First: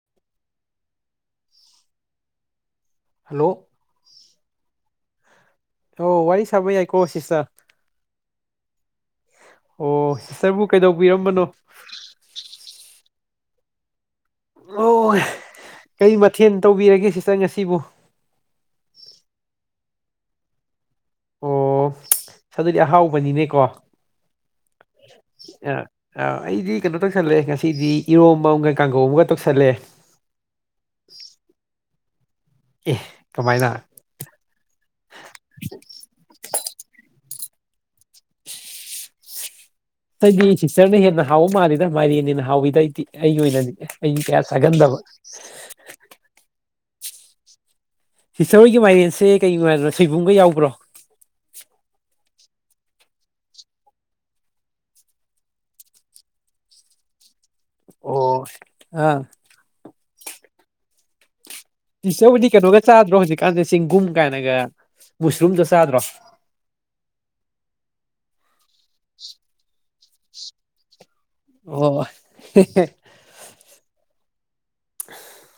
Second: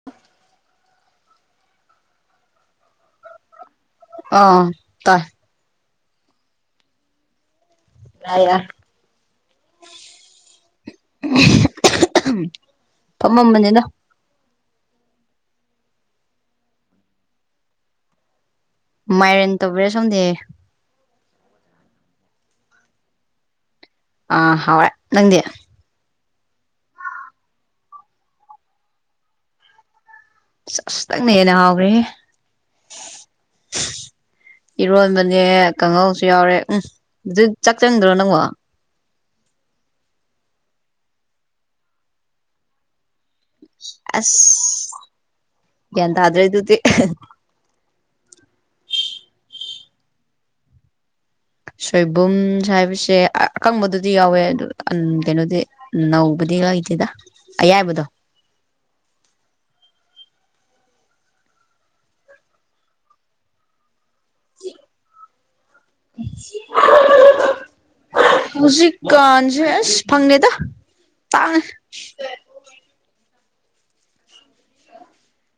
[unintelligible] Hello. ꯑ ꯇꯥꯏ꯫ ꯑꯣ ꯋꯥꯔꯤ ꯁꯥꯕ ꯌꯥꯏꯀꯣ ꯁꯤꯁꯇꯔ꯫ ꯌꯥꯏ ꯌꯥꯏ꯫ ꯑꯣ ꯁꯤꯁꯇꯔꯕꯨ ꯀꯩꯗꯧꯕꯤꯔꯝꯕꯅꯣ꯫ ꯐꯝꯃꯝꯕꯅꯤꯗ꯫ ꯑꯣ ꯀꯔꯤ ꯃꯊꯦꯜ ꯇꯧꯕꯤꯔꯒꯦ ꯁꯤꯁꯇꯔ ꯉꯁꯤꯕꯨ ꯃꯥꯏꯔꯦꯟ ꯇꯧꯕꯤꯔ ꯁꯣꯝꯗꯦ ꯑꯣ ꯑꯗꯨꯗꯤ ꯑꯍꯥꯎꯕꯅꯤꯅꯦꯀꯣ ꯑ ꯑꯥ ꯍꯥꯎꯔꯦ ꯅꯪꯗꯤ ꯑꯩꯗꯤ ꯀꯩꯅꯣ ꯇꯧꯁꯜꯂꯦ ꯉꯁꯤꯗꯤ ꯏꯔꯣꯝꯝꯕ ꯑꯃꯒ ꯀꯥꯡꯒꯧ ꯑꯃꯒ ꯇꯧꯁꯜꯂꯦ ꯆꯁ ꯇꯪꯅꯦꯦꯅꯦ ꯍꯎ꯭ꯔꯤ ꯑꯦ ꯀꯃꯥꯏꯅ ꯏꯔꯣꯟꯕꯅꯦ ꯀꯥꯡꯍꯧꯁꯨ ꯌꯥꯎꯔꯦ ꯎꯝ ꯑꯗꯨ ꯆꯥꯛ ꯆꯪꯗ꯭ꯔꯣ ꯅꯪꯉꯣ ꯑꯩꯗꯤ ꯁꯤꯁꯇꯔꯅ ꯍꯦꯟꯅ ꯍꯥꯎꯕ ꯃꯥꯜꯂꯤꯦꯗ ꯃꯥꯏꯔꯦꯟꯅꯤꯅ ꯍꯥꯎꯏꯤꯗ ꯑꯩꯗꯤ ꯑꯩꯒꯤ ꯑꯣꯏꯅꯗꯤ ꯑꯩꯒꯤ ꯀꯌꯥ ꯁꯥꯒꯟꯗꯕ ꯌꯦꯇꯗ꯭ꯔ ꯏ ꯑꯗꯨꯗꯤ ꯍꯤꯁꯇꯣꯔꯤꯒꯤꯥꯏꯔꯦꯟꯁꯦ ꯀꯩꯒꯤꯅꯣ ꯍꯥꯏꯗꯅꯣ ꯁꯣꯏꯕꯨꯝꯒ ꯌꯥꯎꯕ꯭ꯔꯣ ꯁꯣꯏꯕꯨꯝꯁ ꯍꯥꯏꯕꯁꯦ ꯑꯀꯪꯕꯗꯨꯗꯤ ꯌꯥꯎꯋꯦ ꯑꯗꯨ ꯀꯩꯅꯣꯗꯤ ꯎ ꯅꯧꯕꯗꯤꯂ ꯍꯥꯏꯇꯗ ꯑꯣ ꯑ ꯏꯁꯤꯁꯕꯨꯗꯤ ꯀꯩꯅꯣꯒ ꯆꯥꯗ꯭ꯔꯣ ꯍꯧꯖꯤꯛꯀꯥꯟꯗ ꯆꯦꯡꯒꯨꯝ ꯀꯥꯏꯅꯒ ꯃꯨꯁꯔꯨꯝꯗꯣ ꯆꯥꯗ꯭ꯔꯣ ꯍꯧꯖꯤꯟꯖꯦ ꯐꯪꯉꯦꯗ ꯆꯥꯡ ꯍ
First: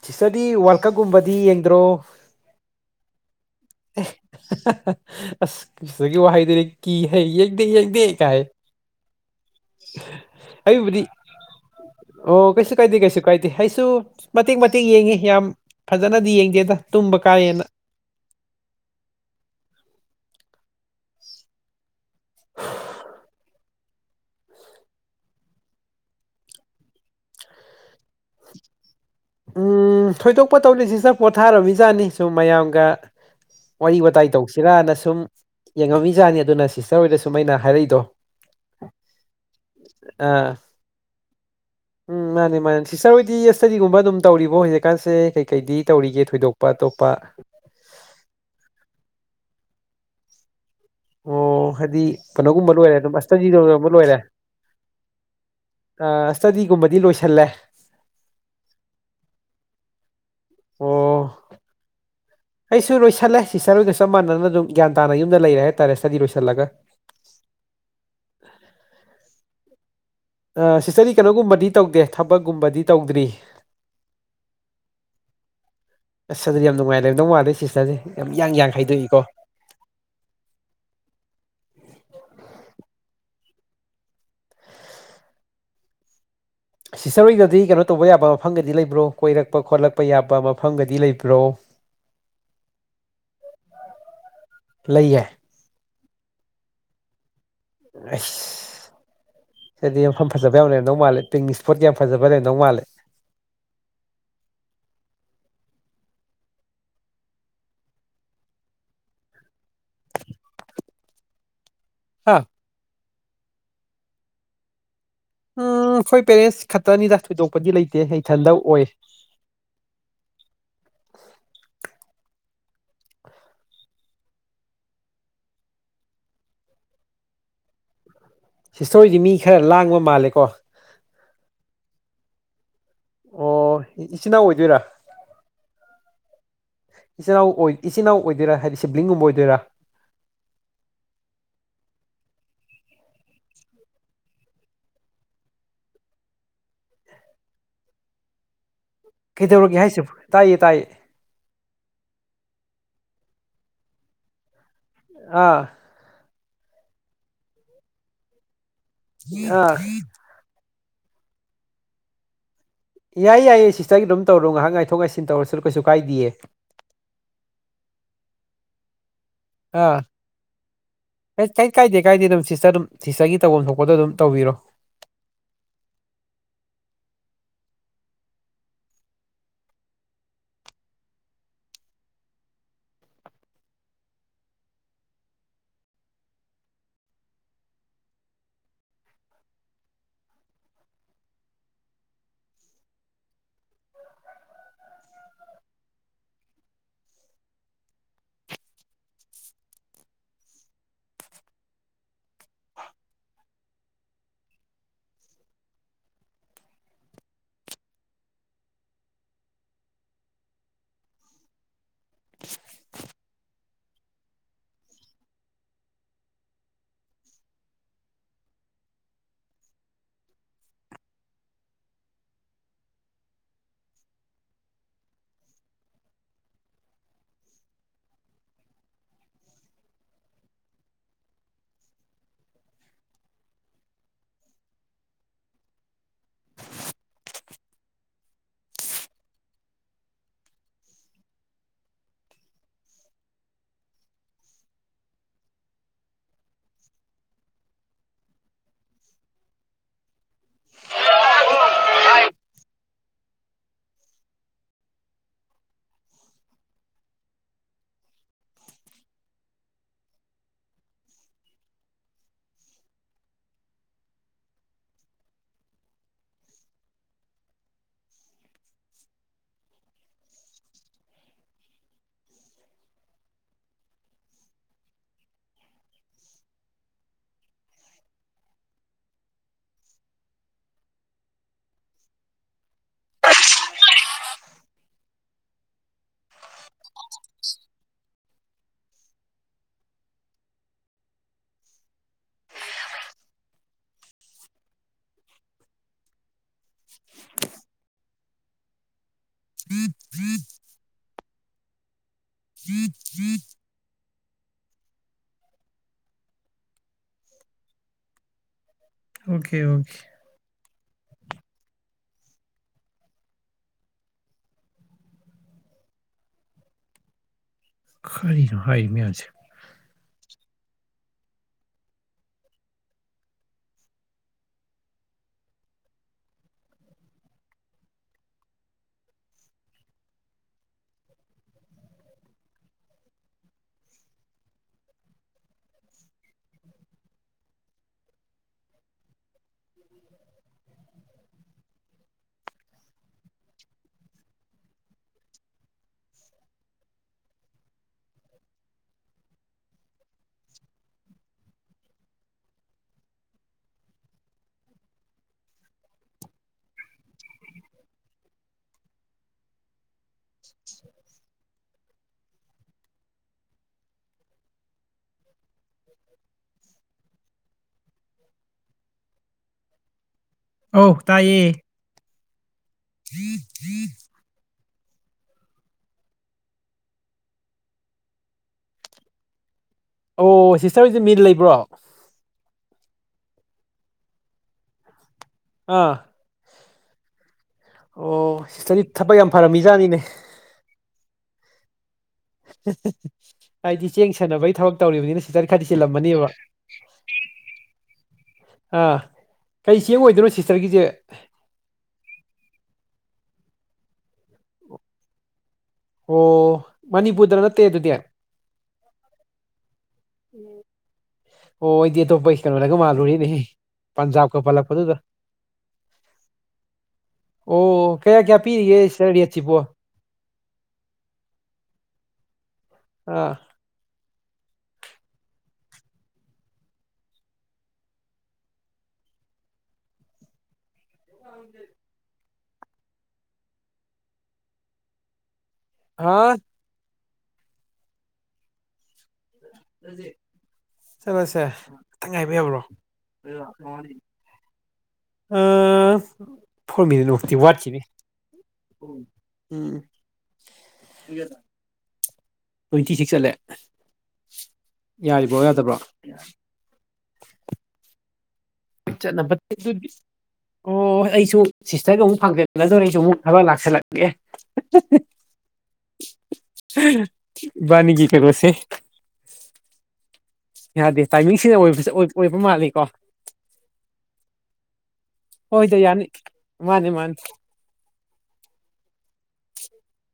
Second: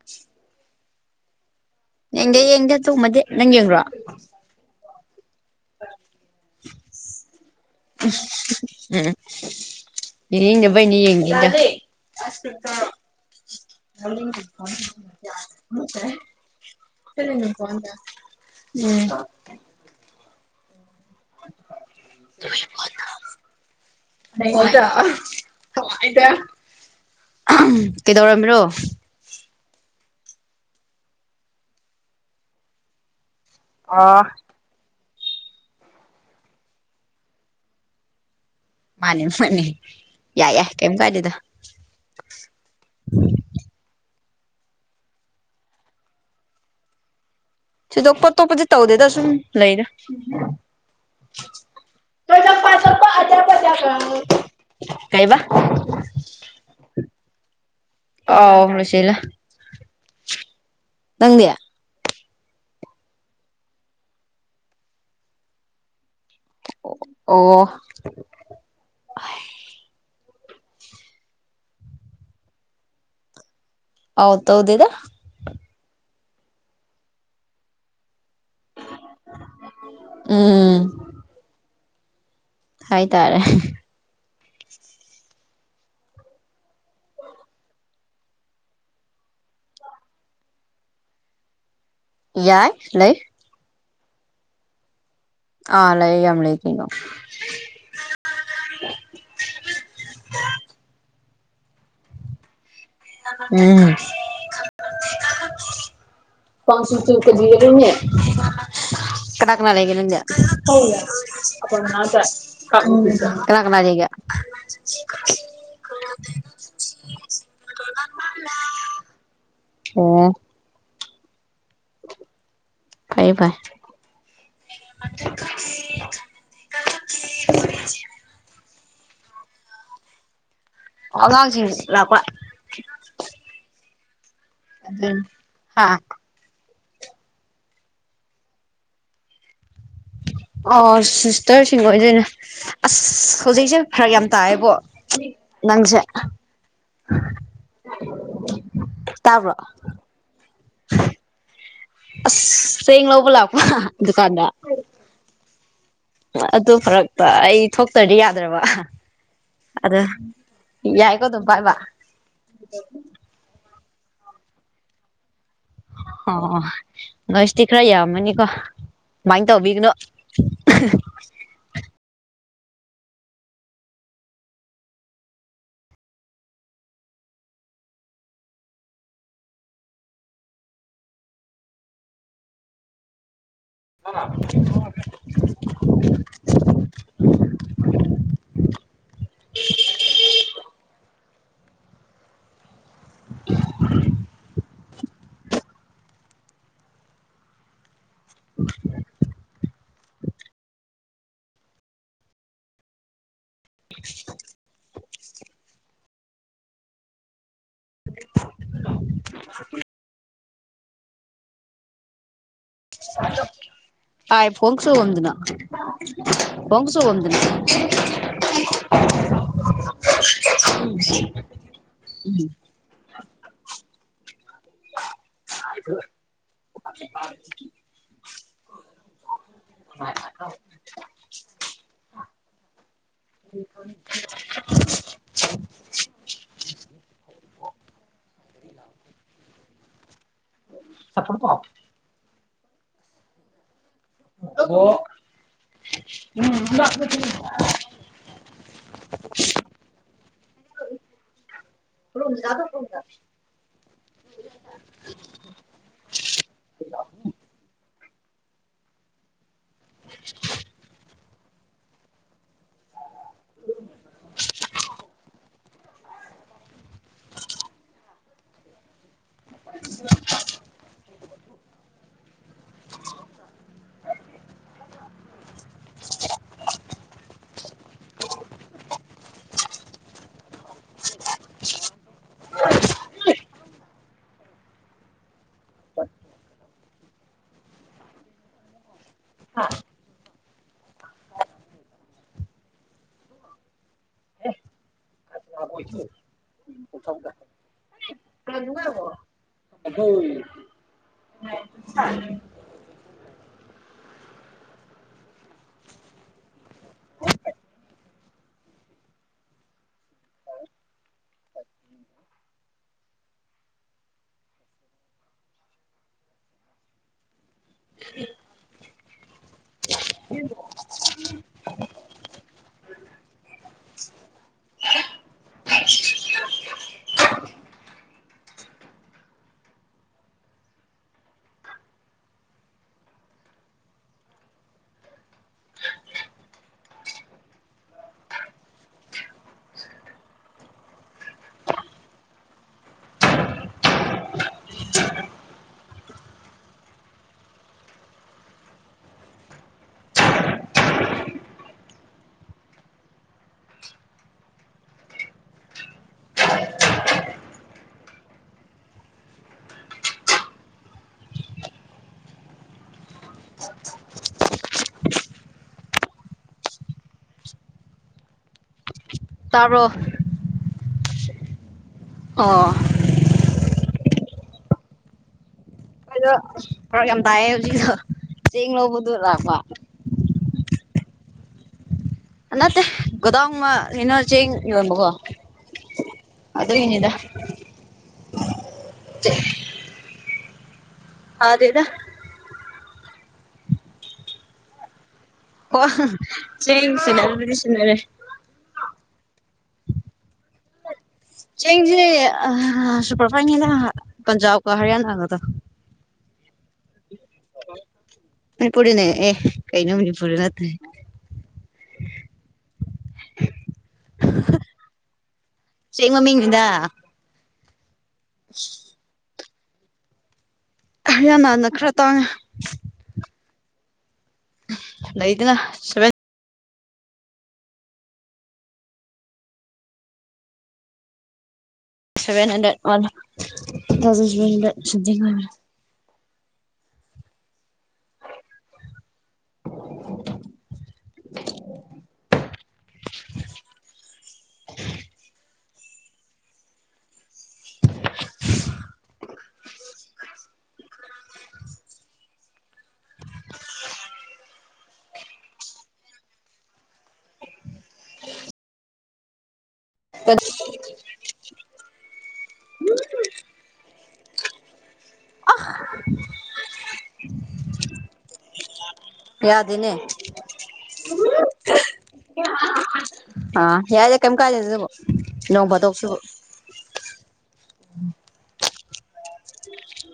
ꯁꯤꯆꯇꯔꯗꯤ ꯋꯥꯔꯜ ꯀꯞꯀꯨꯝꯕꯗꯤ ꯌꯦꯡꯗ꯭ꯔꯣ ꯌꯦꯡꯗ ꯌꯦꯡꯗꯦ ꯇꯨꯝꯃꯗꯤ ꯅꯪ ꯌꯦꯡꯨꯔꯣ [unintelligible] ꯑꯁ ꯀꯁꯒꯤ ꯋꯥꯍꯩꯗꯨꯔ ꯀꯤ ꯍꯩ ꯌꯦꯡꯗꯦ ꯌꯦꯡꯗꯦ ꯀꯥꯏ ꯍꯦ ꯎꯝ ꯏꯅꯦꯕꯩꯅꯤ ꯑꯩꯕꯨꯗꯤ ꯌꯦꯡꯗ ꯑꯣ ꯀꯩꯁꯨ ꯀꯥꯏꯗꯦ ꯀꯩꯁꯨ ꯀꯥꯏꯗꯦ ꯑꯩꯁꯨ ꯃꯇꯦꯛ ꯃꯇꯦꯛ ꯌꯦꯡꯉꯤ ꯌꯥꯝ ꯐꯖꯅꯗꯤ ꯌꯦꯡꯗꯦꯗ ꯇꯨꯝꯕ ꯐꯄꯗ ꯀꯥꯏꯌꯦꯅ ꯎꯝ [unintelligible] ꯗꯗ ꯀꯩꯗꯧꯔꯝꯃꯤꯔꯣ ꯎꯝ ꯊꯣꯏꯗꯣꯛꯄ ꯇꯧꯅꯤꯁꯤꯁ ꯄꯣꯊꯥꯔꯃꯤꯖꯥꯠꯅꯤ ꯁꯨꯝ ꯃꯌꯥꯝꯒ ꯋꯥꯔꯤ ꯑꯣ ꯋꯥꯋꯇꯥꯏ ꯇꯧꯁꯤꯔꯅ ꯁꯨꯝ ꯌꯦꯡꯉꯝꯃꯤꯖꯥꯠꯅꯤ ꯑꯗꯨꯅ ꯁꯤꯁꯇꯔ ꯍꯣꯏꯗ ꯁꯨꯝ ꯑꯩꯅ ꯍꯥꯏꯔꯛꯏꯗꯣ ꯃꯥꯅꯦ ꯃꯅꯤ ꯌꯥꯏ ꯑꯥ ꯌꯥꯏ ꯀꯔꯤꯝ ꯀꯥꯏꯗꯗ ꯎꯝ ꯃꯥꯅꯦ ꯃꯥꯅꯦ ꯁꯤꯁꯇꯔꯣꯏꯗꯤ ꯑꯦ ꯏꯁꯇꯗꯤꯒꯨꯝꯕ ꯑꯗꯨꯝ ꯇꯧꯔꯤꯕꯣ ꯍꯧꯖꯤꯛꯀꯥꯟꯁꯦ ꯀꯩꯀꯩꯗꯤ ꯇꯧꯔꯤꯒꯦ ꯊꯣꯏꯗꯣꯛꯄ ꯑꯇꯣꯞꯄ ꯊꯣꯏꯗꯣꯛꯄꯣꯇꯣꯞꯄꯗꯤ ꯇꯧꯗꯦꯗ ꯁꯨꯝ ꯂꯩꯔ ꯑꯣ ꯍꯥꯏꯗꯤ ꯀꯩꯅꯣꯒꯨꯝꯕ ꯂꯣꯏꯔꯦ ꯑꯗꯨꯝ ꯑꯁꯇꯗꯤꯗ ꯂꯣꯏꯔꯦ ꯀꯩꯕ ꯁ꯭ꯇꯗꯤꯒꯨꯝꯕꯗꯤ ꯂꯣꯏꯁꯜꯂꯦ ꯑꯣ ꯁꯤꯂ ꯑꯣ ꯅꯪꯗꯦ ꯑꯩꯁꯨ ꯂꯣꯏꯁꯤꯜꯂꯦ ꯁꯤꯤꯁꯆꯔꯒ ꯆꯞ ꯃꯅ ꯑꯗꯨꯝ ꯒ꯭ꯌꯥꯟ ꯇꯥ ꯌꯗ ꯂꯩꯔꯦ ꯍꯥꯏꯇꯥꯔꯦ ꯁ꯭ꯇꯗꯤ ꯂꯣꯏꯁꯤꯜꯂꯒ ꯑꯣ ꯑꯥ ꯁꯤꯁꯇꯔꯗꯤ ꯀꯩꯅꯣꯒꯨꯝꯕꯗꯤ ꯇꯧꯗꯦ ꯊꯕꯛꯀꯨꯝꯕꯗꯤ ꯇꯧꯗ꯭ꯔꯤ ꯑꯥꯎ ꯇꯧꯗꯦꯗ ꯑꯁ ꯑꯗꯨꯗꯤ ꯌꯥꯝ ꯅꯨꯡꯉꯥꯏꯅ ꯂꯩꯔꯝꯗꯧ ꯃꯥꯜꯂꯤ ꯁꯤꯁꯇꯔꯖꯦ ꯌꯥꯝ ꯏꯌꯥꯡ ꯌꯥꯡ ꯍꯥꯏꯗꯣꯛꯏꯀꯣ ꯎꯝ ꯍꯥꯏꯇꯥꯔꯦ ꯁꯤꯁꯇꯔ ꯍꯣꯏꯒꯗꯤ ꯀꯩꯅꯣ ꯇꯧꯕ ꯌꯥꯕ ꯃꯐꯝꯒꯗꯤ ꯂꯩꯕ꯭ꯔꯣ ꯀꯣꯏꯔꯛꯄ ꯈꯣꯠꯂꯛꯄ ꯌꯥꯕ ꯃꯐꯝꯒꯗꯤ ꯂꯩꯕ꯭ꯔꯣ [inaudible] ꯌꯥꯏ ꯂꯩ ꯂꯩꯌꯦ ꯑꯥ ꯂꯩ ꯌꯥꯝ ꯂꯩ ꯀꯩꯅꯣ ꯑꯩꯁ ꯁꯤꯗꯗꯤ ꯃꯐꯝ ꯐꯖꯕ ꯌꯥꯝ ꯂꯩꯔꯝꯗꯧ ꯃꯥꯜꯂꯤ ꯄꯤꯛꯅꯤꯛ ꯏꯁꯄꯣꯠꯀ ꯌꯥꯝ ꯐꯖꯕ ꯂꯩꯔꯝꯗꯧ ꯃꯥꯜꯂꯦ ꯎꯝ [unintelligible] ꯀꯅꯥ ꯀꯅꯥ ꯂꯩꯒꯦ ꯅꯪꯗꯤ [unintelligible] ꯍꯥ [unintelligible] ꯀꯅꯥꯥ ꯀꯅꯥ ꯂꯩꯒꯦ ꯎꯝ ꯑꯩꯈꯣꯏ ꯄꯦꯔꯦꯟꯁ ꯈꯛꯇꯅꯤꯗ ꯊꯣꯏꯗꯣꯛꯄꯗꯤ ꯂꯩꯇꯦ ꯏꯊꯟꯗ ꯑꯣꯏ ꯑꯣ ꯐꯩꯌꯦ ꯐꯩ ꯁꯤꯁꯇꯔꯍꯣꯏꯗꯤ ꯃꯤ ꯈꯔ ꯂꯥꯡꯕ ꯃꯥꯜꯂꯦꯀꯣ ꯑꯉꯥꯡꯁꯤꯡ ꯂꯥꯛꯄ ꯑꯣ ꯏ ꯏꯆꯤꯟꯅꯥꯎ ꯑꯣꯏꯗꯣꯏꯔꯥ ꯗꯨꯅꯤ ꯍꯥ ꯏꯆꯤꯟꯅꯥꯎ ꯑꯣꯏ ꯏꯆꯤꯟꯅꯥꯎ ꯑꯣꯏꯗꯣꯏꯔꯥ ꯍꯥꯏꯗꯤ ꯁꯤꯕ꯭ꯂꯤꯡꯒꯨꯝꯕ ꯑꯣꯏꯗꯣꯏꯔꯥ ꯑꯣ ꯁꯤꯁꯇꯔꯁꯤꯡ ꯑꯣꯏꯗꯣꯏꯅꯦ ꯑꯁ ꯍꯧꯖꯤꯛꯁꯦ ꯐꯔꯛ ꯌꯥꯝ ꯇꯥꯏꯌꯦꯕꯣ ꯅꯪꯁꯦ [unintelligible] ꯇꯥꯕ꯭ꯔꯣ ꯀꯗꯧꯔꯒ ꯍꯥꯏꯁꯦ ꯇꯥꯏꯌꯦ ꯇꯥꯏꯌꯦ ꯑꯁ ꯆꯦꯡ ꯂꯧꯕ ꯂꯥꯛꯄ ꯗꯨꯀꯥꯟꯗ ꯑꯥ ꯑꯗꯨ ꯐꯔꯛꯇ ꯑꯩ ꯊꯣꯛꯇ꯭ꯔꯗꯤ ꯌꯥꯗ꯭ꯔꯕ ꯑꯍꯥ ꯑꯥ ꯑꯗ ꯌꯥꯏꯀꯣ ꯑꯗꯨꯝ ꯄꯥꯏꯕ ꯌꯥꯏꯌꯦ ꯌꯥꯏꯌꯦ ꯁꯤꯁꯇꯔꯒꯤ ꯗꯨꯝ ꯇꯧꯔꯣ ꯉꯥꯍꯥꯛ ꯉꯥꯏꯊꯣꯛ ꯉꯥꯏ ꯁꯤꯟ ꯇꯧꯔꯁꯅꯨ ꯀꯩꯁꯨ ꯀꯥꯏ ꯑꯣ ꯅꯣꯏꯁꯇꯤ ꯈꯔ ꯌꯥꯝꯃꯅꯤꯀꯣ ꯀꯃꯥꯏꯅ ꯇꯧꯕꯤꯒꯅꯣ ꯑꯥ ꯀꯩ ꯀꯥꯏꯗꯦ ꯀꯥꯏꯗꯦ ꯑꯗꯨꯝ ꯁꯤꯁꯇꯔ ꯑꯗꯨꯝ ꯁꯤꯁꯇꯔꯒꯤ ꯇꯧꯐꯝ ꯊꯣꯛꯄꯗꯣ ꯑꯗꯨꯝ ꯇꯧꯕꯤꯔꯣ [unintelligible] [unintelligible] [unintelligible] [unintelligible] [unintelligible] [unintelligible] [unintelligible] [unintelligible] [unintelligible] [unintelligible] [unintelligible] [unintelligible] [unintelligible] [inaudible] [inaudible] [inaudible] [inaudible] [inaudible] [inaudible] [inaudible] [inaudible] ꯑꯥ inaudible ꯍꯥ not clear ꯑꯗꯣꯏ ꯖꯤꯞ ꯖꯤꯞ ꯑꯣꯀꯦ ꯑꯣꯀꯦ ꯀꯔꯤꯅꯣ ꯍꯥꯏꯔꯤ ꯃꯌꯥꯝꯁꯦ inaudible inaudible ꯇꯥꯕꯔꯣ ꯑꯧ ꯇꯥꯏꯌꯦ ꯑꯣ ꯖꯤꯞ ꯖꯤꯞ ꯑꯩꯈꯣꯏꯗꯣ ꯐꯔꯛ ꯌꯥꯝ ꯇꯥꯏꯌꯦ ꯍꯧꯖꯤꯛꯁꯨ ꯆꯦꯡ ꯂꯧꯕꯗꯣ ꯂꯥꯛꯄ ꯑꯣ ꯁꯤꯁꯇꯔꯁꯦ ꯃꯤꯟ ꯂꯩꯕ꯭ꯔꯣ ꯅꯠꯇꯦ ꯒꯣꯗꯥꯌꯟ ꯑ ꯀꯩꯅꯣ ꯆꯦꯡ ꯌꯣꯟꯕꯥꯗꯣ ꯑꯥ ꯑꯗꯨꯏ ꯅꯤꯗꯥ ꯑꯣ ꯁꯤꯁꯇꯔꯗꯤ ꯊꯕꯛ ꯌꯥꯝ ꯐꯔꯝꯃꯤ ꯏꯖꯥꯠꯅꯤꯅꯦ ꯐꯥꯗꯦꯗ ꯁꯤꯁ ꯁꯤꯁ ꯍꯥꯏꯗꯤ ꯆꯦꯡ ꯁꯥꯟꯅꯕꯒꯤ ꯊꯕꯛ ꯇꯧꯔꯤꯕꯅꯤꯅ ꯁꯤꯁꯇꯔ ꯈꯔꯗꯤ ꯍꯣ ꯆꯤꯜꯂꯝꯃꯅꯦꯕ ꯆꯦꯡ ꯁꯤꯟꯅꯕꯕꯨꯗꯤ ꯁꯤꯟꯅꯔꯦ ꯑꯥ ꯀꯩ ꯆꯦꯡ ꯑꯣꯏꯗꯣꯏꯅꯣ ꯁꯤꯁꯇꯔꯒꯤꯁꯦ ꯆꯦꯡꯁꯦ ꯑꯥ ꯁꯨꯄꯔꯐꯥꯏꯟ ꯅꯦꯅ ꯄꯟꯖꯥꯕ ꯀ ꯍꯔꯌꯥꯅꯥ ꯒꯥꯗꯣ ꯑꯣ ꯃꯅꯤꯄꯨꯔꯗ ꯅꯠꯇꯦ ꯑꯗꯨꯗꯤ ꯃꯅꯤꯄꯨꯔ ꯗꯅꯦ ꯑꯦ ꯀꯩꯅꯣ ꯃꯅꯤꯄꯨꯔꯗ ꯅꯠꯇꯦ ꯑꯣ ꯑꯩꯗꯤ ꯑꯇꯣꯞꯄ ꯀꯩꯅꯣꯗꯒ ꯃꯥꯜꯂꯨꯔꯦꯅꯦ ꯄꯟꯖꯥꯕꯀ ꯄꯜꯂꯛꯄꯗꯨꯗ ꯆꯦꯡ ꯃꯃꯤꯡꯅꯤꯗ ꯑꯣ ꯀꯌꯥ ꯀꯌꯥ ꯄꯤꯔꯤꯒꯦ ꯁꯤꯁꯇꯔ ꯔꯦꯠ ꯁꯕꯨ ꯍꯌꯥꯅꯅ ꯈꯔ ꯇꯥꯡꯉꯦ ꯑꯥ ꯅꯩꯗꯅꯁꯦ seven hundred one, two thousand seven hundred something ꯍꯥꯏꯕꯅꯤ ꯍꯥ ꯆꯠꯂꯁꯦ ꯫ ꯆꯠꯂꯁꯦ ꯉꯥꯛꯇꯪ ꯉꯥꯏꯕ ꯌꯥꯕ꯭ꯔꯣ ꯑꯥ... ꯐꯣꯔꯃꯤ ꯂꯣꯛꯇꯤ ꯋꯥꯠꯈꯤꯅꯤ ꯎꯝ ꯀꯥꯌꯥ ꯗ ꯇ꯭ꯋꯦꯟꯇꯤ ꯁꯤꯛꯁ ꯆꯠꯂꯦ ꯌꯥꯔꯤꯕ꯭ꯔꯣ ꯌꯥꯗꯕ꯭ꯔꯣ ꯆꯠꯅꯕꯗꯨꯗꯤ ꯑꯣꯏꯕꯅꯦ ꯑꯣ ꯑꯩꯁꯨ ꯁꯤꯁꯇꯔꯒ ꯑꯃꯨꯛ ꯐꯪꯖꯟꯅꯗꯧꯣꯔꯦ ꯑꯩꯁꯨ ꯑꯃꯨꯛ ꯊꯕꯛ ꯂꯥꯛꯁꯤꯜꯂꯛꯑ ꯑꯍ ꯑꯦ ꯏꯕꯥꯅꯤꯒꯤ ꯀꯩꯅꯣ ꯁꯦ ꯌꯥꯗꯦ ꯅꯦ ꯌꯥꯗꯦ ꯇꯥꯏꯃꯤꯡ ꯁꯤꯅ ꯑꯣꯏꯕ ꯑꯣꯏꯕ ꯃꯥꯜꯂꯤ ꯀꯣ ꯑꯥ ꯌꯥꯏꯔꯦ ꯀꯩꯝ ꯀꯥꯏꯗꯦꯗꯥ ꯑꯗꯨꯕꯨ ꯅꯣꯡ ꯐꯥꯗꯣꯛꯁꯤꯕꯨ ꯃꯥꯅꯦ ꯃꯥꯅꯤ ꯎꯝ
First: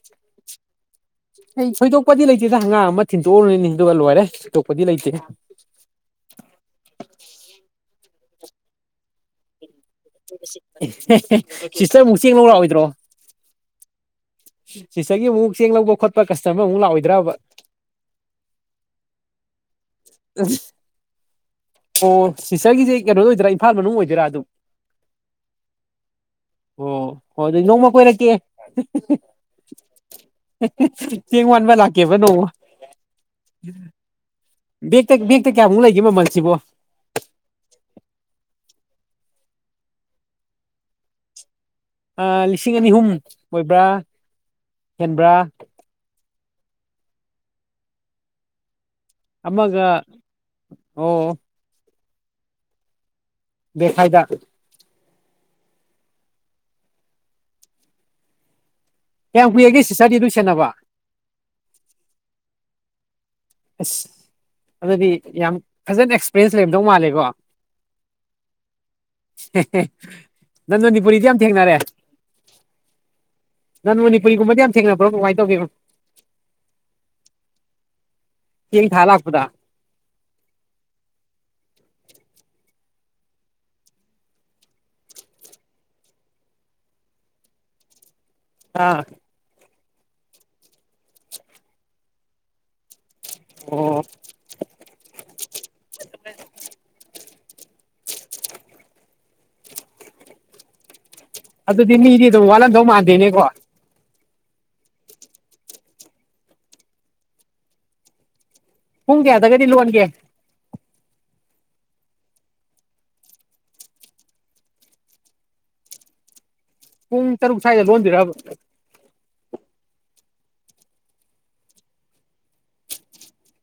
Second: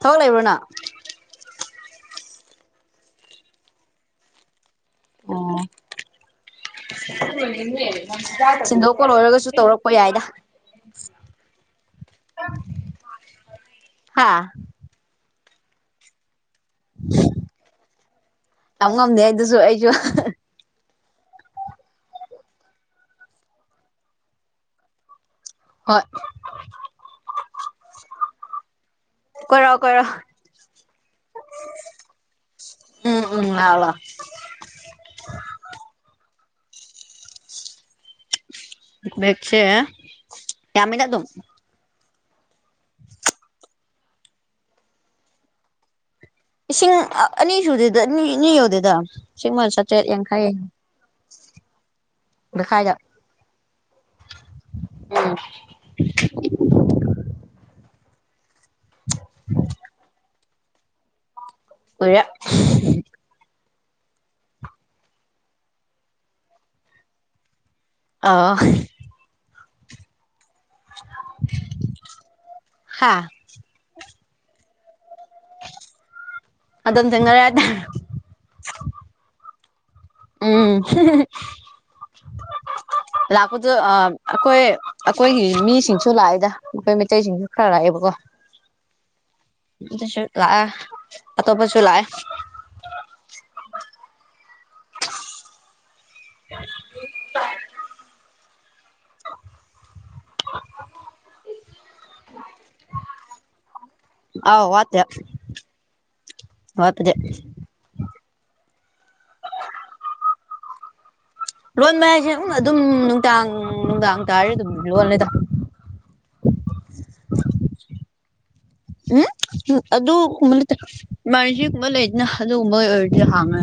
ꯊꯕꯛ ꯂꯩꯕ꯭ꯔꯣ ꯅꯪ ꯑꯩ ꯊꯣꯏꯗꯣꯛꯄꯗꯤ ꯂꯩꯇꯦꯗ ꯑꯉꯥꯡ ꯑꯃ ꯊꯤꯟꯇꯣꯛꯎꯔꯅꯤ ꯑꯗꯨꯒ ꯂꯣꯏꯔꯦ ꯊꯣꯏꯗꯣꯛꯄꯗꯤ ꯂꯩꯇꯦ ꯊꯣꯟꯗꯣꯛꯄ ꯂꯣꯏꯔꯒꯁꯨ ꯇꯧꯔꯛ ꯁꯤꯁꯇꯔ ꯑꯃꯨꯛ ꯆꯦꯡ ꯂꯧꯔꯥꯛꯑꯑꯣꯏꯗ꯭ꯔꯣ ꯍꯥꯥ ꯁꯤꯁꯒꯤ ꯃꯨꯛ ꯁꯦꯡ ꯂꯒꯕꯣ ꯈ ꯀꯁꯇꯃꯔ ꯑꯃꯨꯛ ꯂꯥꯛꯑꯣꯏꯗ꯭ꯔꯕ ꯇꯝ ꯉꯝꯗꯦ ꯑꯗꯨꯁꯨ ꯑꯩꯁꯨ ꯑꯣ ꯁꯤꯁꯇꯔꯒꯤꯁꯦ ꯀꯩꯅꯣꯗ ꯑꯣꯏꯗꯔꯥ ꯏꯝꯐꯥꯜ ꯃꯅꯨꯡ ꯑꯣꯏꯗꯣꯏꯔꯥ ꯑꯗꯨꯝ ꯍꯣꯏ ꯑꯣ ꯍꯣꯏ ꯑꯗꯨꯗꯤ ꯅꯣꯡꯃ ꯀꯣꯏꯔꯛꯀꯦ ꯀꯣꯏꯔꯛꯑꯣ ꯀꯣꯏꯔꯛꯑꯣ ꯆꯦꯡ ꯋꯥꯟꯕ ꯂꯥꯛꯀꯦꯕ ꯅꯣꯡ ꯎꯝ ꯎꯝ ꯍꯥꯂ ꯕꯦꯛꯇ ꯕꯦꯛꯇ ꯀꯌꯥꯃꯨꯛ ꯂꯩꯒꯦꯕꯣ ꯃꯜꯁꯤꯕꯣ ꯃꯦꯛꯁꯦ ꯀꯃꯤ ꯌꯥ ꯊ ꯂꯤꯁꯤꯡ ꯑꯅꯤ ꯑꯍꯨꯝ ꯑꯣꯏꯕ꯭ꯔꯥ ꯍꯦꯟꯕ꯭ꯔꯥ ꯏꯁꯤꯡ ꯑꯅꯤ ꯁꯨꯗꯦꯗ ꯑꯅꯤ ꯑꯅꯤ ꯌꯧꯗꯦꯗ ꯁꯤꯃ ꯑꯃꯒ ꯆꯥꯇ꯭ꯔꯦꯠ ꯌꯥꯡꯈꯩ ꯑꯣ ꯂꯩꯈꯥꯏꯗ ꯕꯦꯛ ꯈꯥꯏꯗ ꯎꯝ ꯀꯌꯥꯝ ꯀꯨꯏꯔꯒꯦ ꯁꯤꯇꯔꯗꯤ ꯑꯗꯨꯝ ꯁꯦꯟꯅꯕ ꯑꯣꯏꯔ ꯑꯁ ꯑꯗꯨꯗꯤ ꯌꯥꯝ ꯐꯖꯅ ꯑꯦꯛꯁꯄꯔꯦꯟꯁ ꯂꯩꯕꯗꯧ ꯃꯥꯜꯂꯦꯀꯣ ꯑ ꯅꯟ ꯃꯅꯤꯄꯨꯔꯤꯗꯤ ꯌꯥꯝ ꯊꯦꯡꯅꯔꯦ ꯍꯥ ꯅꯟ ꯃꯅꯤꯄꯨꯒꯨꯝꯕꯗꯤ ꯌꯥꯝ ꯊꯦꯡꯅꯕ꯭ꯔꯣ ꯀꯃꯥꯏꯅ ꯇꯧꯒꯅꯣ ꯑꯗꯟ ꯊꯉꯔꯦꯗ ꯇꯝ ꯊ ꯍꯥꯜ ꯂꯥꯛꯄꯗ ꯎꯝ [inaudible] ꯂꯥꯛꯄꯗꯣ ꯑ ꯑꯩꯈꯣꯏ ꯑꯩꯈꯣꯏꯒꯤ ꯃꯤꯁꯤꯡꯁꯨ ꯂꯥꯛꯑꯦꯗ ꯑꯩꯈꯣꯏ ꯃꯩꯇꯩꯁꯤꯡꯁꯨ ꯈꯔ ꯂꯥꯛꯑꯦꯕꯀꯣ ꯑꯥ ꯑꯗꯨꯁꯨ ꯂꯥꯛꯑꯦ ꯑꯇꯣꯞꯄꯁꯨ ꯂꯥꯛꯑꯦ ꯑꯣ [inaudible] ꯑꯗꯨꯗꯤꯅꯤ ꯏ ꯑꯗꯨ ꯋꯥꯂꯟꯗꯧ ꯃꯥꯗꯦꯅꯦ ꯀꯣ ꯑꯥꯎ ꯋꯥꯇꯦ ꯋꯥꯠꯇꯗꯦ ꯍꯨꯡꯦꯗꯒꯗꯤ ꯂꯣꯟꯒꯦ ꯂꯣꯟꯕ ꯍꯥꯏꯁꯦ ꯑꯗꯨꯝ ꯅꯨꯡꯗꯥꯡ ꯅꯨꯡꯗꯥꯡ ꯇꯥꯔꯦ ꯑꯗꯨꯝ ꯂꯣꯂꯦꯗ ꯄꯨꯡ ꯇꯔꯛ ꯁꯥꯏꯗꯒ ꯂꯗꯔ ꯎꯝ ꯑꯗꯨ ꯑꯗꯨ ꯅꯠ ꯇꯦ ꯃꯅꯤꯁꯤ ꯀ ꯃꯗꯅ ꯑꯗꯨ ꯑꯣꯏꯗ ꯍꯥꯡ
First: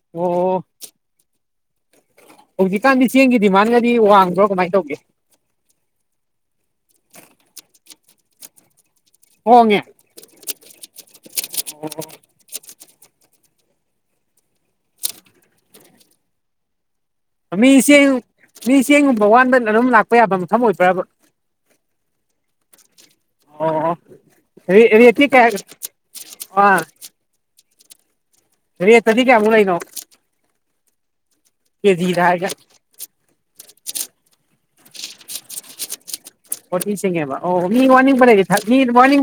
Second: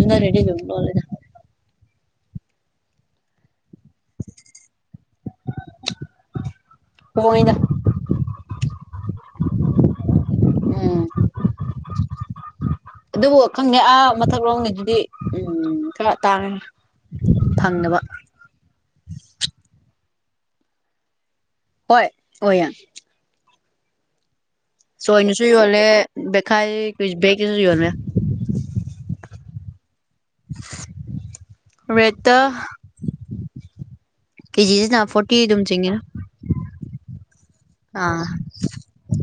ꯏ ꯑꯣ ꯔꯦꯗꯤꯗ ꯍꯧꯖꯤꯛꯀꯥꯟꯗꯤ ꯆꯦꯡꯒꯤ ꯗꯤꯃꯥꯟꯒꯗꯤ ꯋꯥꯡꯗ꯭ꯔꯣ ꯀꯃꯥꯏꯅ ꯇꯧꯒꯦ ꯍꯣꯏꯅ ꯍꯣꯡꯉꯦ ꯎꯝ ꯑꯗꯨꯕꯨ ꯈꯪꯉꯦ ꯑꯥ ꯃꯊꯛ ꯂꯣꯒꯤ ꯑꯗꯨꯗꯤ ꯎꯝ ꯈꯔ ꯇꯥꯡꯉꯦ ꯃꯤ ꯐꯪꯗꯕ ꯆꯦꯡ ꯃꯤ ꯆꯦꯡꯒꯨꯝꯕ ꯋꯥꯟꯕ ꯑꯗꯨꯝ ꯂꯥꯛꯄ ꯌꯥꯕ ꯃꯐꯝ ꯑꯣꯏꯕ꯭ꯔꯕ ꯍꯣꯏ ꯑꯣꯏ ꯌꯥ ꯑꯣ ꯔꯦꯠꯇꯤ ꯁꯣꯏꯅꯨꯁꯨ ꯀꯌꯥ ꯌꯣꯜꯂꯦ ꯕꯦꯈꯥꯏ ꯕꯦꯛꯀꯤꯁꯨ ꯌꯣꯜꯃꯦ ꯁꯔꯤꯌꯦꯠꯇꯗꯤ ꯀꯌꯥ ꯑꯃꯨꯛ ꯂꯩꯅꯣ ꯀꯦꯖꯤꯗ ꯔꯦꯠꯇ ꯍꯥꯏꯔꯒ ꯀꯦꯖꯤꯁꯤꯅ ꯐꯣꯔꯇꯤ ꯑꯗꯨꯝ ꯆꯤꯡꯉꯦꯅ ꯑꯣꯠꯦꯡꯦꯕ ꯑꯣ ꯃꯔꯅꯤꯡꯕꯔꯒ ꯃꯔꯅꯤꯡ